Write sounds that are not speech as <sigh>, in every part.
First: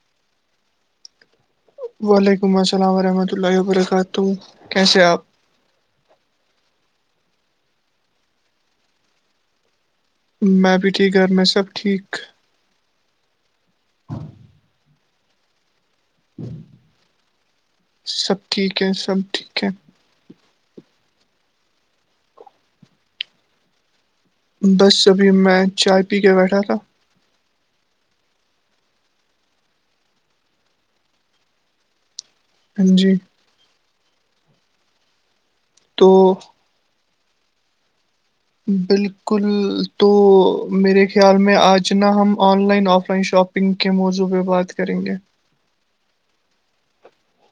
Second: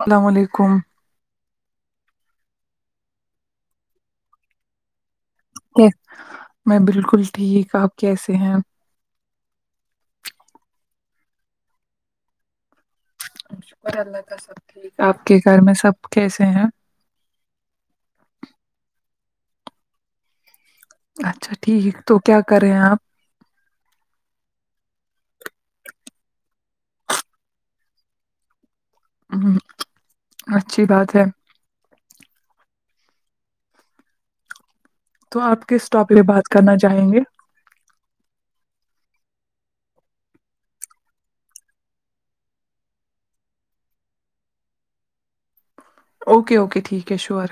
السلام علیکم وعلیکم السلام ورحمۃ اللہ وبرکاتہ کیسے آپ میں بالکل ٹھیک آپ کیسے ہیں میں بی ٹھی گھر میں سب ٹھیک شکر اللہ کا سب ٹھیک آپ کے گھر میں سب کیسے ہیں سب ٹھیک ہے سبھیک اچھا ٹھیک تو کیا کرے ہیں آپ بس ابھی میں چائے پی کے بیٹھا تھا ہ اچھی بات ہے ہاں جی تو آپ کس تو ٹاپ پہ بات کرنا چاہیں گے بالکل تو میرے خیال میں آج نا ہم online offline shopping کے موضوع پہ بات کریں گے اوکے اوکے ٹھیک ہے شیور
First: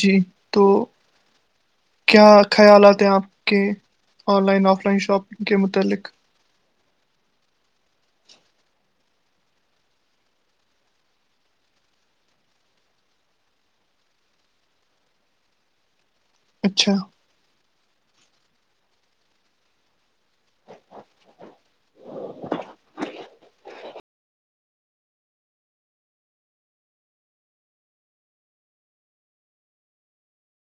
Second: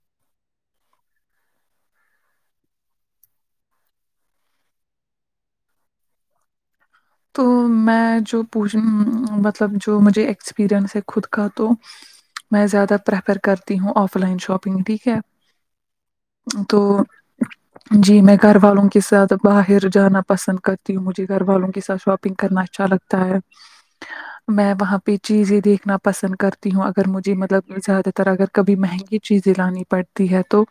جی تو کیا خیالات ہیں آپ کے online offline shopping کے متعلق تو میں جو پوچھ مطلب جو مجھے ایکسپییرئنس ہے خود کا تو میں زیادہ پریفر کرتی ہوں آف لائن شاپنگ ٹھیک ہے <unintelligible> اچھا <unintelligible> جی میں گھر والوں کے ساتھ باہر جانا پسند کرتی ہوں مجھے گھر والوں کے ساتھ شاپنگ کرنا اچھا لگتا ہے میں وہاں پہ چیزیں دیکھنا پسند کرتی ہوں اگر مجھے مطلب زیادہ تر اگر کبھی مہنگی چیزیں لانی پڑتی ہے تو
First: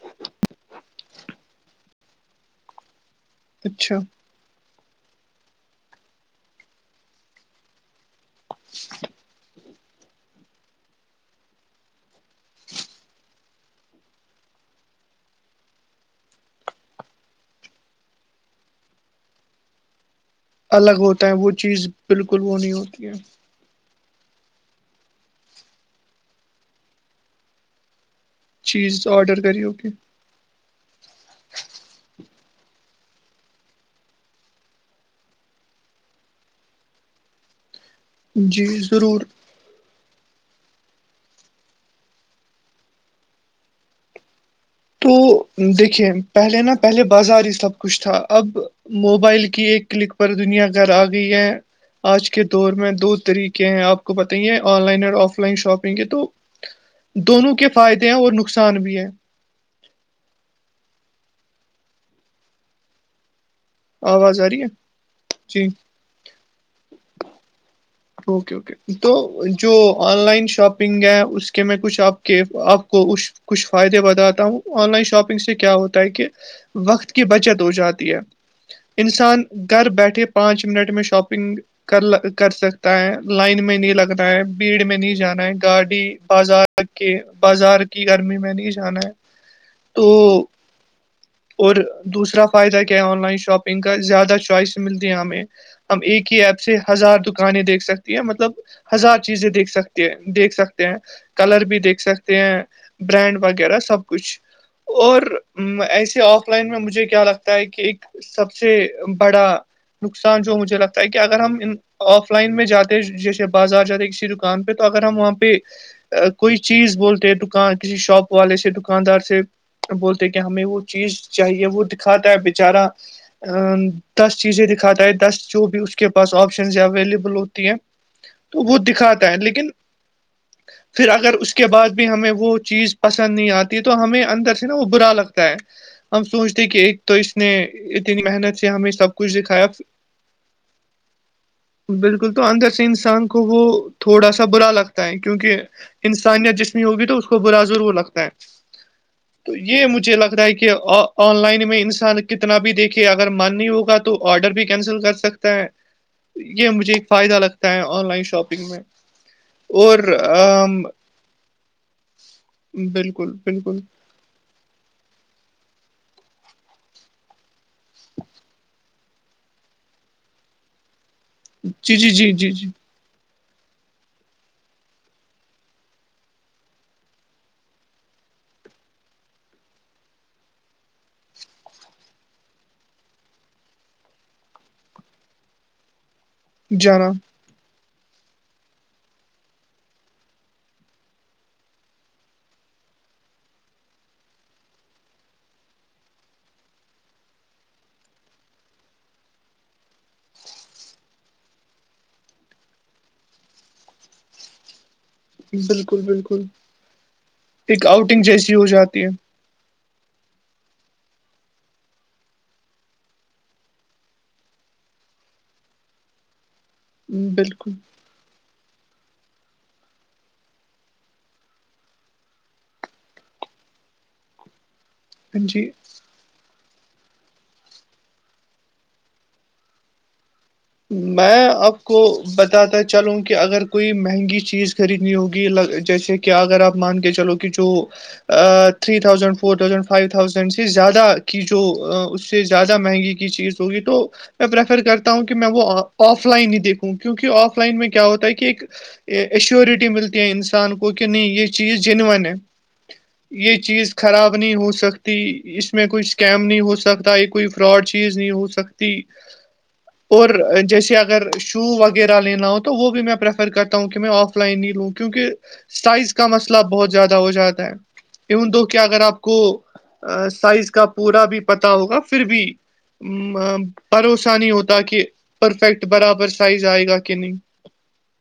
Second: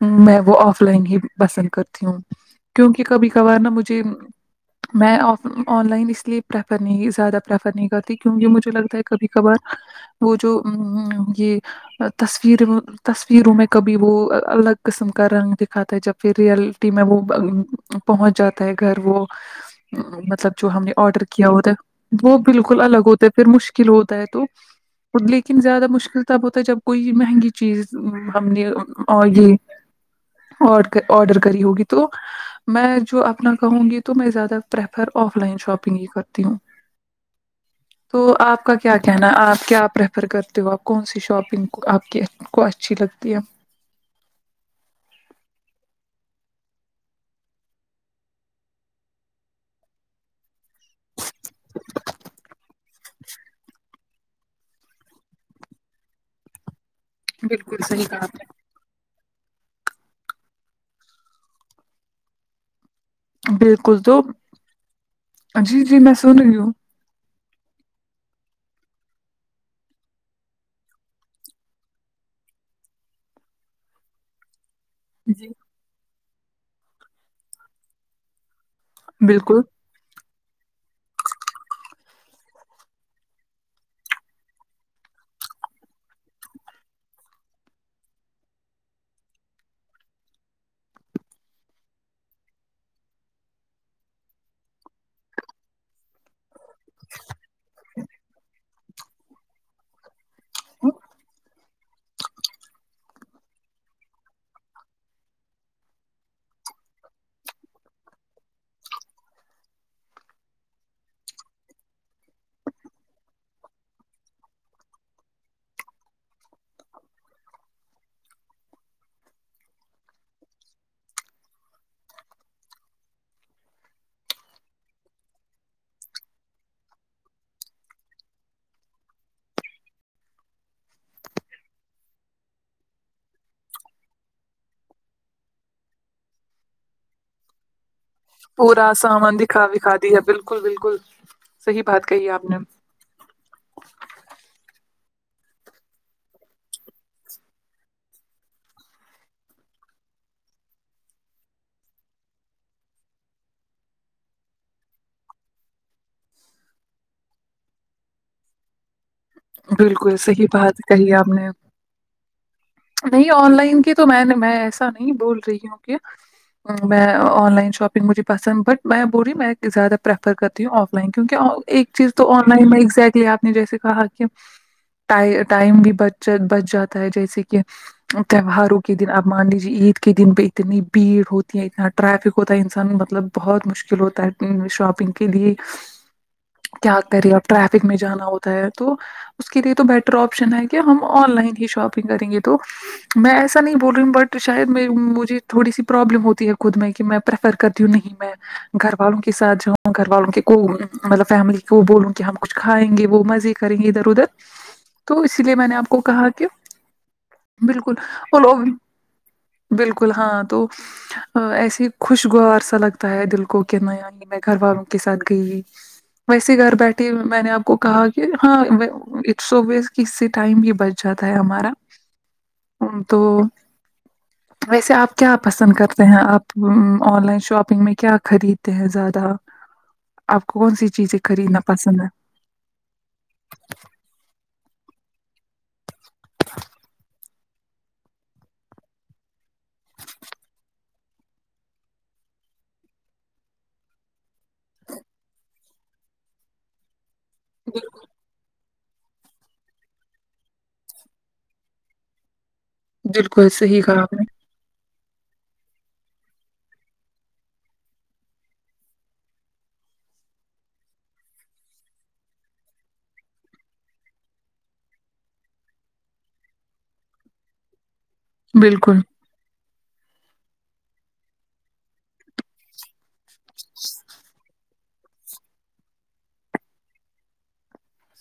میں وہ آف لائن ہی پسند کرتی ہوں کیونکہ کبھی کبھار نا اچھا مجھے میں آن لائن اس لیے پریفر نہیں زیادہ پریفر نہیں کرتی کیونکہ مجھے لگتا ہے کبھی کبھار وہ جو یہ تصویر وہ تصویروں میں کبھی وہ الگ قسم کا رنگ دکھاتا ہے جب پھر ریئلٹی میں وہ پہنچ جاتا ہے گھر وہ مطلب ہم نے الگ آرڈر ہے کیا وہ ہوتا چیز وہ نہیں بالکل الگ ہوتی ہے ہوتے پھر مشل کلو ہوتا ہے تو لیکن زیادہ مشکل تب ہوتا ہے جب کوئی مہنگی پلیز ہم نے چیز اور آڈر یہ کری ہوگی ارڈر کری ہوگی تو میں جو اپنا کہوں گی تو میں زیادہ پریفر آف لائن شاپنگ ہی کرتی ہوں تو آپ جی کا کیا ضرور کہنا آپ کیاپ فر کرتے ہو آپ کون سی شاپنگ آپ کی کو اچھی لگتی ہے تو دیکھیے پہلے نا پہلے بازار ہی سب کچھ تھا اب موبائل کی ایک کلک پر دنیا گھر آ گئی ہے آج کے دور میں دو طریقے ہیں آپ کو بتائیے آن لائن اور آف لائن شاپنگ ہے تو <inaudible> دونوں کے بالکل صحیح فائدے ہیں کہا اور آپ نقصان بھی ہیں بالکل تو آواز آ رہی ہے جی جی میں سن رہی ہوں <inaudible> تو جو آن لائن شاپنگ ہے اس کے میں کچھ آپ کے آپ کو اس کچھ فائدے بتاتا ہوں آن لائن شاپنگ جی سے کیا ہوتا ہے کہ وقت کی بچت ہو جاتی ہے انسان بالکل گھر بیٹھے پانچ منٹ میں شاپنگ کر کر سکتا ہے لائن میں نہیں لگنا ہے بھیڑ میں نہیں جانا ہے گاڑی بازار ت کہ بازار کی گرمی میں نہیں جانا ہے تو اور دوسرا فائدہ کیا ہے آن لائن شاپنگ کا زیادہ چوائس ملتی ہے ہمیں ہم ایک ہی ایپ سے ہزار دکانیں دیکھ سکتی ہیں مطلب ہزار چیزیں دیکھ سکتی ہیں دیکھ سکتے ہیں کلر بھی دیکھ سکتے ہیں برانڈ وغیرہ سب کچھ اور ایسے آف لائن میں مجھے کیا لگتا ہے کہ ایک سب سے بڑا نقصان جو مجھے لگتا ہے کہ اگر ہم آف لائن میں جاتے جیسے بازار جاتے کسی دکان پہ تو اگر ہم وہاں پہ کوئی چیز بولتے دکان کسی شاپ والے سے دکاندار سے بولتے ہیں کہ ہمیں وہ چیز چاہیے وہ دکھاتا ہے بےچارا <inaudible> ا دس چیزیں دکھاتا ہے دس جو بھی اس کے پاس آپشنز اویلیبل ہوتی ہیں تو وہ دکھاتا ہے لیکن <inaudible> پھر اگر اس کے بعد بھی ہمیں وہ چیز پسند نہیں آتی ہے تو ہمیں اندر سے نا وہ برا لگتا ہے ہم سوچتے کہ ایک تو اس نے اتنی محنت سے ہمیں پورا سب کچھ سامان دکھا دکھایا وکھا دیا بالکل بالکل صحیح بات کہی بالکل تو آپ نے اندر سے انسان کو وہ تھوڑا سا برا لگتا ہے کیونکہ انسانیت جسمی ہوگی تو اس کو برا ضرور لگتا ہے تو یہ مجھے لگ رہا ہے کہ آن لائن میں انسان کتنے انا بھی دیکھے اگر من نہیں ہوگا تو آرڈر بھی کینسل کر سکتا ہے یہ مجھے ایک فائدہ لگتا ہے آن لائن شاپنگ میں اور بالکل صحیح بات کہی آپ نے نہیں بالکل آن بالکل لائن کی تو میں میں ایسا نہیں بول رہی ہوں کیا میں آن لائن شاپنگ مجھے پسند بٹ میں بول رہی ہ میں زیادہ پریفر کرتی ہوں آف کیک ایک جی جی چیز تو جی آن جی جی لائن میں ایزٹلی آپ نے جیسے کہا کہ ٹائم بھی بچ بچ جاتا ہے جیسے کہ تہواروں کے دن اب مان لیجیے عید کے دن پہ اتنی بھیڑ ہوتی ہے اتنا ٹریفک ہوتا ہے انسان مطلب بہت مشکل ہوتا ہے شاپنگ کے لیے کیا جانا کریے اب ٹریفک میں جانا ہوتا ہے تو اس کے لیے تو بیٹر آپشن ہے کہ ہم آن لائن ہی شاپنگ کریں گے تو میں ایسا نہیں بول رہی ہوں بٹ شاید مجھے تھوڑی سی پروابلم ہوتی ہے خود میں کہ میں پرریفر کرتی ہوں نہیں میں گھر والوں کے ساتھ جاؤں گھر والوں کے کو مطلب فیملی کو وہ بولوں کہ ہم کچھ کھائیں گے وہ مزے کریں گے ادھر ادھر تو اسی لیے میں نے آپ کو بالکل کہا بالکل کہ ایک بالکل آؤٹنگ جیسی ہو جاتی بالکل ہاں تو ایسے خوشگوار سا لگتا ہے دل کو کہ نیا میں گھر والوں کے ساتھ گئی ویسے گھر بیٹھے ہے میں نے آپ بالکل کو کہا کہ کہ ہاں اٹس اوز اس سے ٹائم ہی بچ جاتا ہے ہمارا تو ویسے آپ کیا ہاں جی پسند کر رہ ہیں آپ آن لائن شاپنگ میں کیا خریدتے ہیں زیادہ آپ کو کون سی چیزیں میں خریدنا آپ کو پسند ہے بتاتا چلوں کہ اگر کوئی مہنگی چیز خریدنی ہوگی جیسے کہ اگر آپ مان کے چلو کہ جو three thousand four thousand five thousand سے زیادہ کی جو اس سے زیادہ مہنگی چیز ہوگی تو میں پریفر کرتا ہوں کہ کہ میں وہ آف لائن ہی دیکھوں کیونکہ آف لائن میں کیا ہوتا ہے کہ ایک ایشورٹی ملتی ہے انسان کو کہ نہیں یہ چیز جینون ہے بالکل یہ صحیح چیز کہا آپ نے خراب نہیں ہو سکتی اس میں کوئی اسکیم نہیں ہو سکتا یہ کوئی فراڈ چیز نہیں ہو سکتی اور جیسے اگر شو وغیرہ لینا ہو تو وہ بھی میں پریفر کرتا ہوں کہ میں آف لائ نہیں لوں کیونکہ سائز کا مسئلہ بہت زیادہ ہو جاتا ہے ان دو کیا بالکل اگر آپ کو سائز کا پورا بھی پتا ہوگا پھر بھی ا بوسہ نہیں ہوتا کہ پرفیکٹ برابر سائز آئے گا کہ نہیں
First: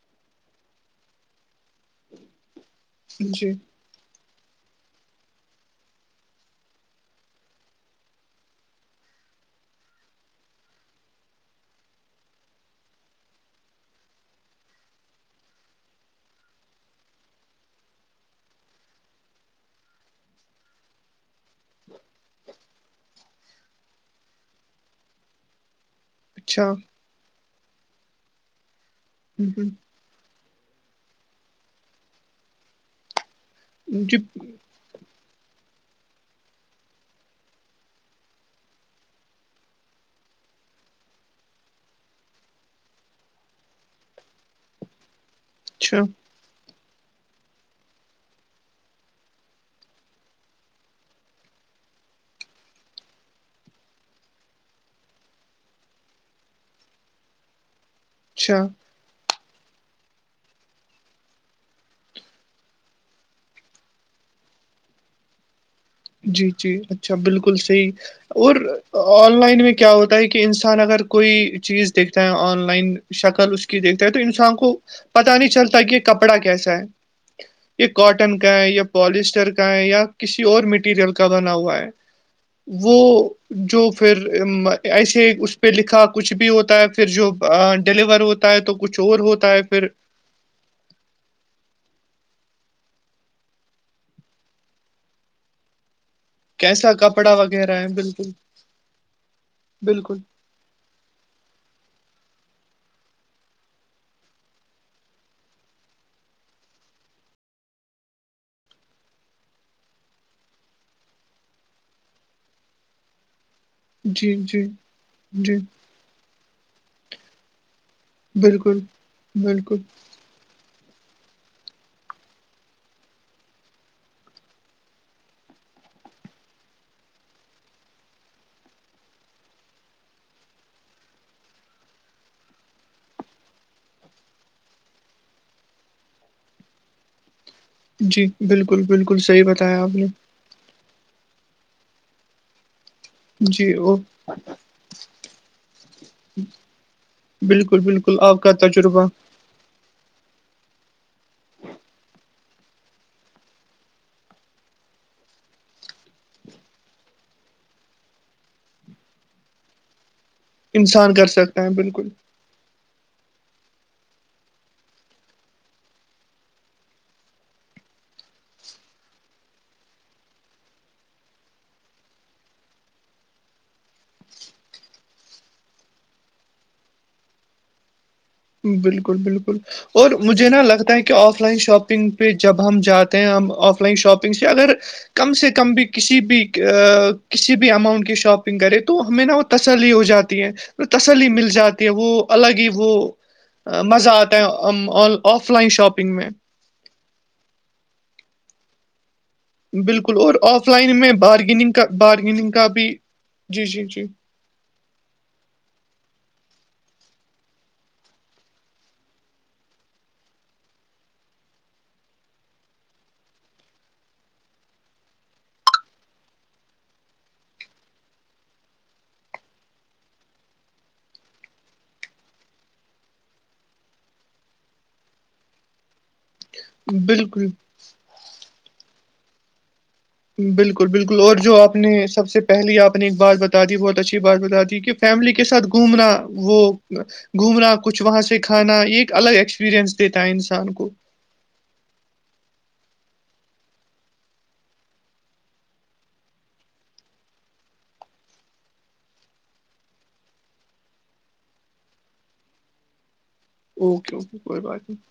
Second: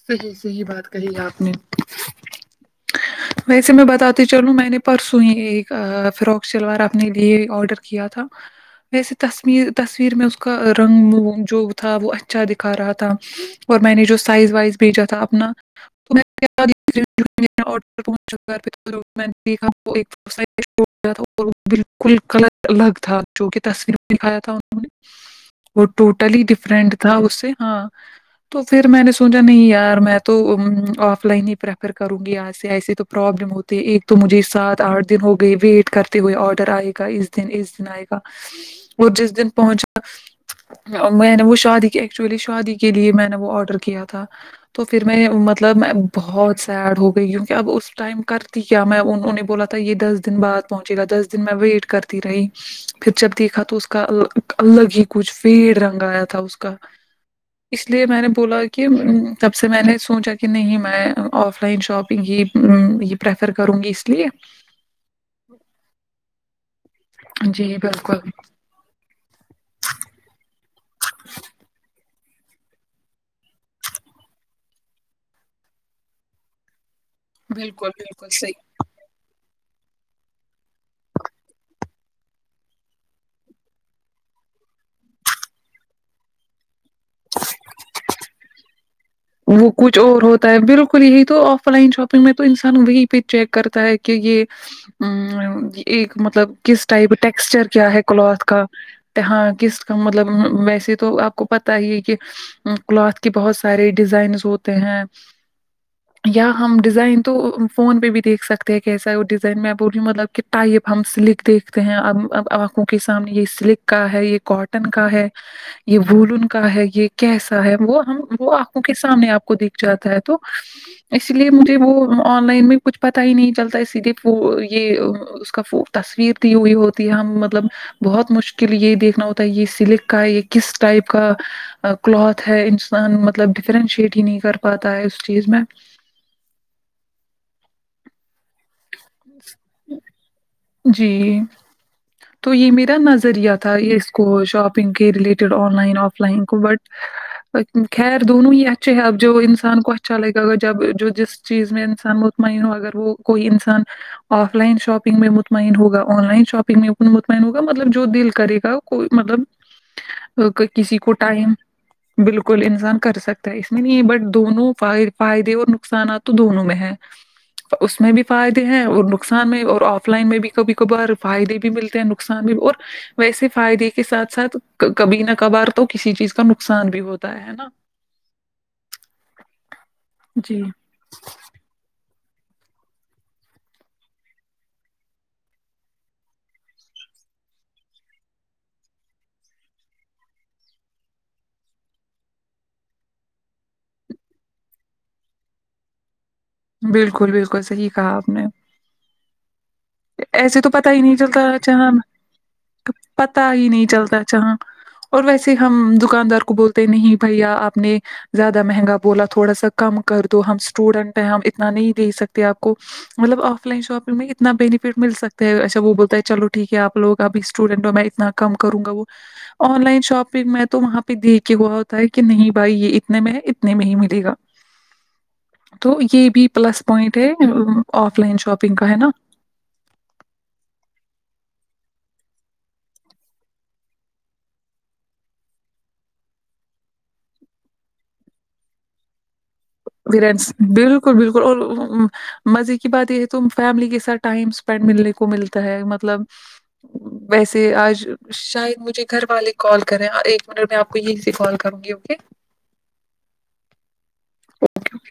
صحیح صحی بات کہی ہے آپ نے جی ویسے میں بتات چلو میں نے پرسوں ہی ایک فراک سلوار اپنے لیے آڈر کیا تھا ویسے تصویر تصویر میں اس کا رنگ جو تھا وہ اچھا دکھا رہا تھا اور میں نے جو سائز وائز بھیجا تھا اپنا تور پہنچا دیکھا یا اور بالکل کلر الگ تھا جو کہ تصویر میں دکھایا تھا انہوں نے وہ ٹوٹلی اچھا ڈفرینٹ تھا اس سے ہاں تو پھر میں نے سو اچھا ہ نہیں ہ یار میں تو آف لائن ہی پریفر کروں گی آج سے ایسے تو پرابلم ہو ایک تو جی مجھے سات آٹھ دن ہو گئے ویٹ کرتے ہوئے آڈر آئے گا اس دن اس دن آئے گا وہ جس دن پہنچا میں نے وہ شادی کی ایکچولی شادی کے لیے میں نے وہ آرڈر کیا تھا تو پھر میں مطلب میں اچھا بہت سیڈ ہو گئی کیونکہ اب اس ٹائم کرتی کیا میں انہوں نے بولا تھا یہ دس دن بعد پہنچے گا دس دن میں ویٹ کر ت رہی پھر جب دیکھا تو اس کا الگ ہی کچھ فیڑ رنگ آیا تھا اس کا اس لیے میں نے بولا اچھا کہ تب سے میں نے سوچا کہ نہیں میں آف لائن شاپنگ ہی یہ پریفر کروں گی اس لیے جی جی اچھا بالکل جی صحیح بالکل اور آن لائن میں کیا ہوتا ہے کہ انسان اگر کوئی چیز دیکھے آن لائن شکل اس کی دیکھتا ہے تو انسان کو پتا نہیں چلتا کہ یہ کپڑا کیسا ہے یہ بالکل بالکل کاٹن کا صحیح ہے یا پالسٹر کا ہے یا کسی اور مٹی مٹیریل کا بنا ہوا ہے وہ جو پھر ایسے اس پہ لکھا کچھ بھی ہوتا ہے پھر جو ڈیلیور ہو ہے تو کچھ اور ہوتا ہے وہ پھر کچھ اور ہو بالکل یہی تو آف لائن شاپنگ میں تو انسان وہی پہ چیک کرتا ہے کہ یہ ا ایک مطلب کس کیسا ٹائپ کپڑا ٹیکسچر وغیرہ کیا ہے بالکل کلاتھ کا ہاں کس کا بالکل مطلب ویسے تو آپ کو پت ہی کہ کلاتھ کے بہت سارے ڈیزائنس ہوتے ہیں یا ہم ڈیزائن تو فون پہ بھی دیکھ سکتے ہیں کیسا وہ ڈیزائن میں آپ بھی مطلب کہ ٹائپ ہم سلک دیکھتے ہیں اب اب آنکھوں کے سامنے یہ سلک کا ہے جی یہ جی کاٹن کا ہے جی یہ وولن کا ہے یہ کیسا ہے وہ ہم وہ آ بالکل کے سامنے آپ کو بالکل دیکھ جاتا ہے تو اسی لیے مجھے وہ آن لائن میں کچھ پتا ہی نہیں چلتا اسی لیے وہ یہ اس کا تصویر ت ہوئی ہوتی ہے ہم مطلب بہت مشکل یہ دیکھنا ہوتا ہے یہ سلک کا یہ کس ٹائپ کا کلتھ ہے انسان مطلب ڈفرینشیٹ ہی نہیں کر پاتا ہے اس چیز میں جی بالکل بالکل صحیح بتایا آپ نے جی تو یہ میرا ن ذریعہ جی تھا یہ وہ اس کو شاپنگ کے related online offline کو بٹ بالکل بالکل خیر آپ دونوں کا ہی اچھے ہیں تجربہ اب جو انسان کو اچھا لے گا اگر جب جو جس چیز میں انسان وہ منو اگر وہ کوئی انسان آف لائن شاپنگ میں مطمن ہوگا آن لائن شاپنگ میں مطمئن ہوگا مطلب جو دل کرے گا کوئی مطلب کسی کو انسان کر ٹائم سکتا ہے بالکل ل انسان کر سکتا ہے اس میں نہیں ہے بٹ دونوں فائدے اور نقصانات تو دونوں میں ہے اس میں بھی فائدے ہیں اور نقصان میں اور آف آف لائن میں بھی کبھی کبھار فائدے بھی ملتے ہیں نقصان بھی اور ویسے فائدے کے ساتھ ساتھ کبھی نہ کبار تو کسی چیز کا نقصان بھی ہوتا ہے نا ھم بالکل بالکل اور مجھے نہا جی لگتا ہے کہ آف لائن شاپ شگ پہ جب ہم جاتے ہیں ہم آف لائن شاپنگ سے اگر کم سے کم بھی کسی بھی کسی بھی اماؤنٹ کی شاپنگ کرے تو ہمیں نہا ہوتا تسلی ہو جاتی ہے تسلی مل جاتی ہے وہ الگ ہی وہ مزہ آتا ہے آف لائن شاپنگ میں بالکل بالکل صحیح کہا آپ نے بالکل اور ایسے آف تو پتا لائن ہی میں نہیں چلتا بارگیننگ کا چہاں بارگیننگ کا بھی پتا جی ہی جی نہیں جی چلتا چہاں اور ویسے ہم دکاندار کو بولتے نہیں بھیا آپ نے زیادہ مہنگا بولا تھوڑا سا کم کر دو ہم اسٹوڈنٹ ہیں ہم اتنا نہیں دے سکتے آپ کو مطلب آف لائن شاپنگ میں اتنایف ٹ مل سکتا ہے اچھا وہ بولتا ہے چلو ٹھیک ہے آپوگ ابھی اسٹوڈینٹ ہو میں اتنا کم کروں گا وہ آن لائن شاپنگ میں تو وہاں پہ دیکھ کے ہوا ہوتا ہے کہ نہیں بھائی یہ اتنے میں ہے اتنے میں ہی ملے گا تو یہ بھی پلس پوائنٹ ہے بالکل آف لائن شاپنگ کا ہے نا بالکل بالکل اور جو آپ نے سب سے پہلے آپ نے ایک بات بتا دی بہت اچھی بات بتا دی کہ فیملی کے ساتھ گھومنا وہ گھومنا کچھ وہاں سے کھانا یہ ایک الگ ایک بکل بالکل بالکل اور مزے کی بات یہ ہے تم فیملی کے ساتھ ٹائم اسپینڈ ملنے کو ملتا تو ہے مطلب ویسے آج شاید مجھے گھر والے کال کرے ہیں ایک منٹ میں آپ کو یہی سے کال کروں گی اوکے اوکے اوکے کوئی بات نہیں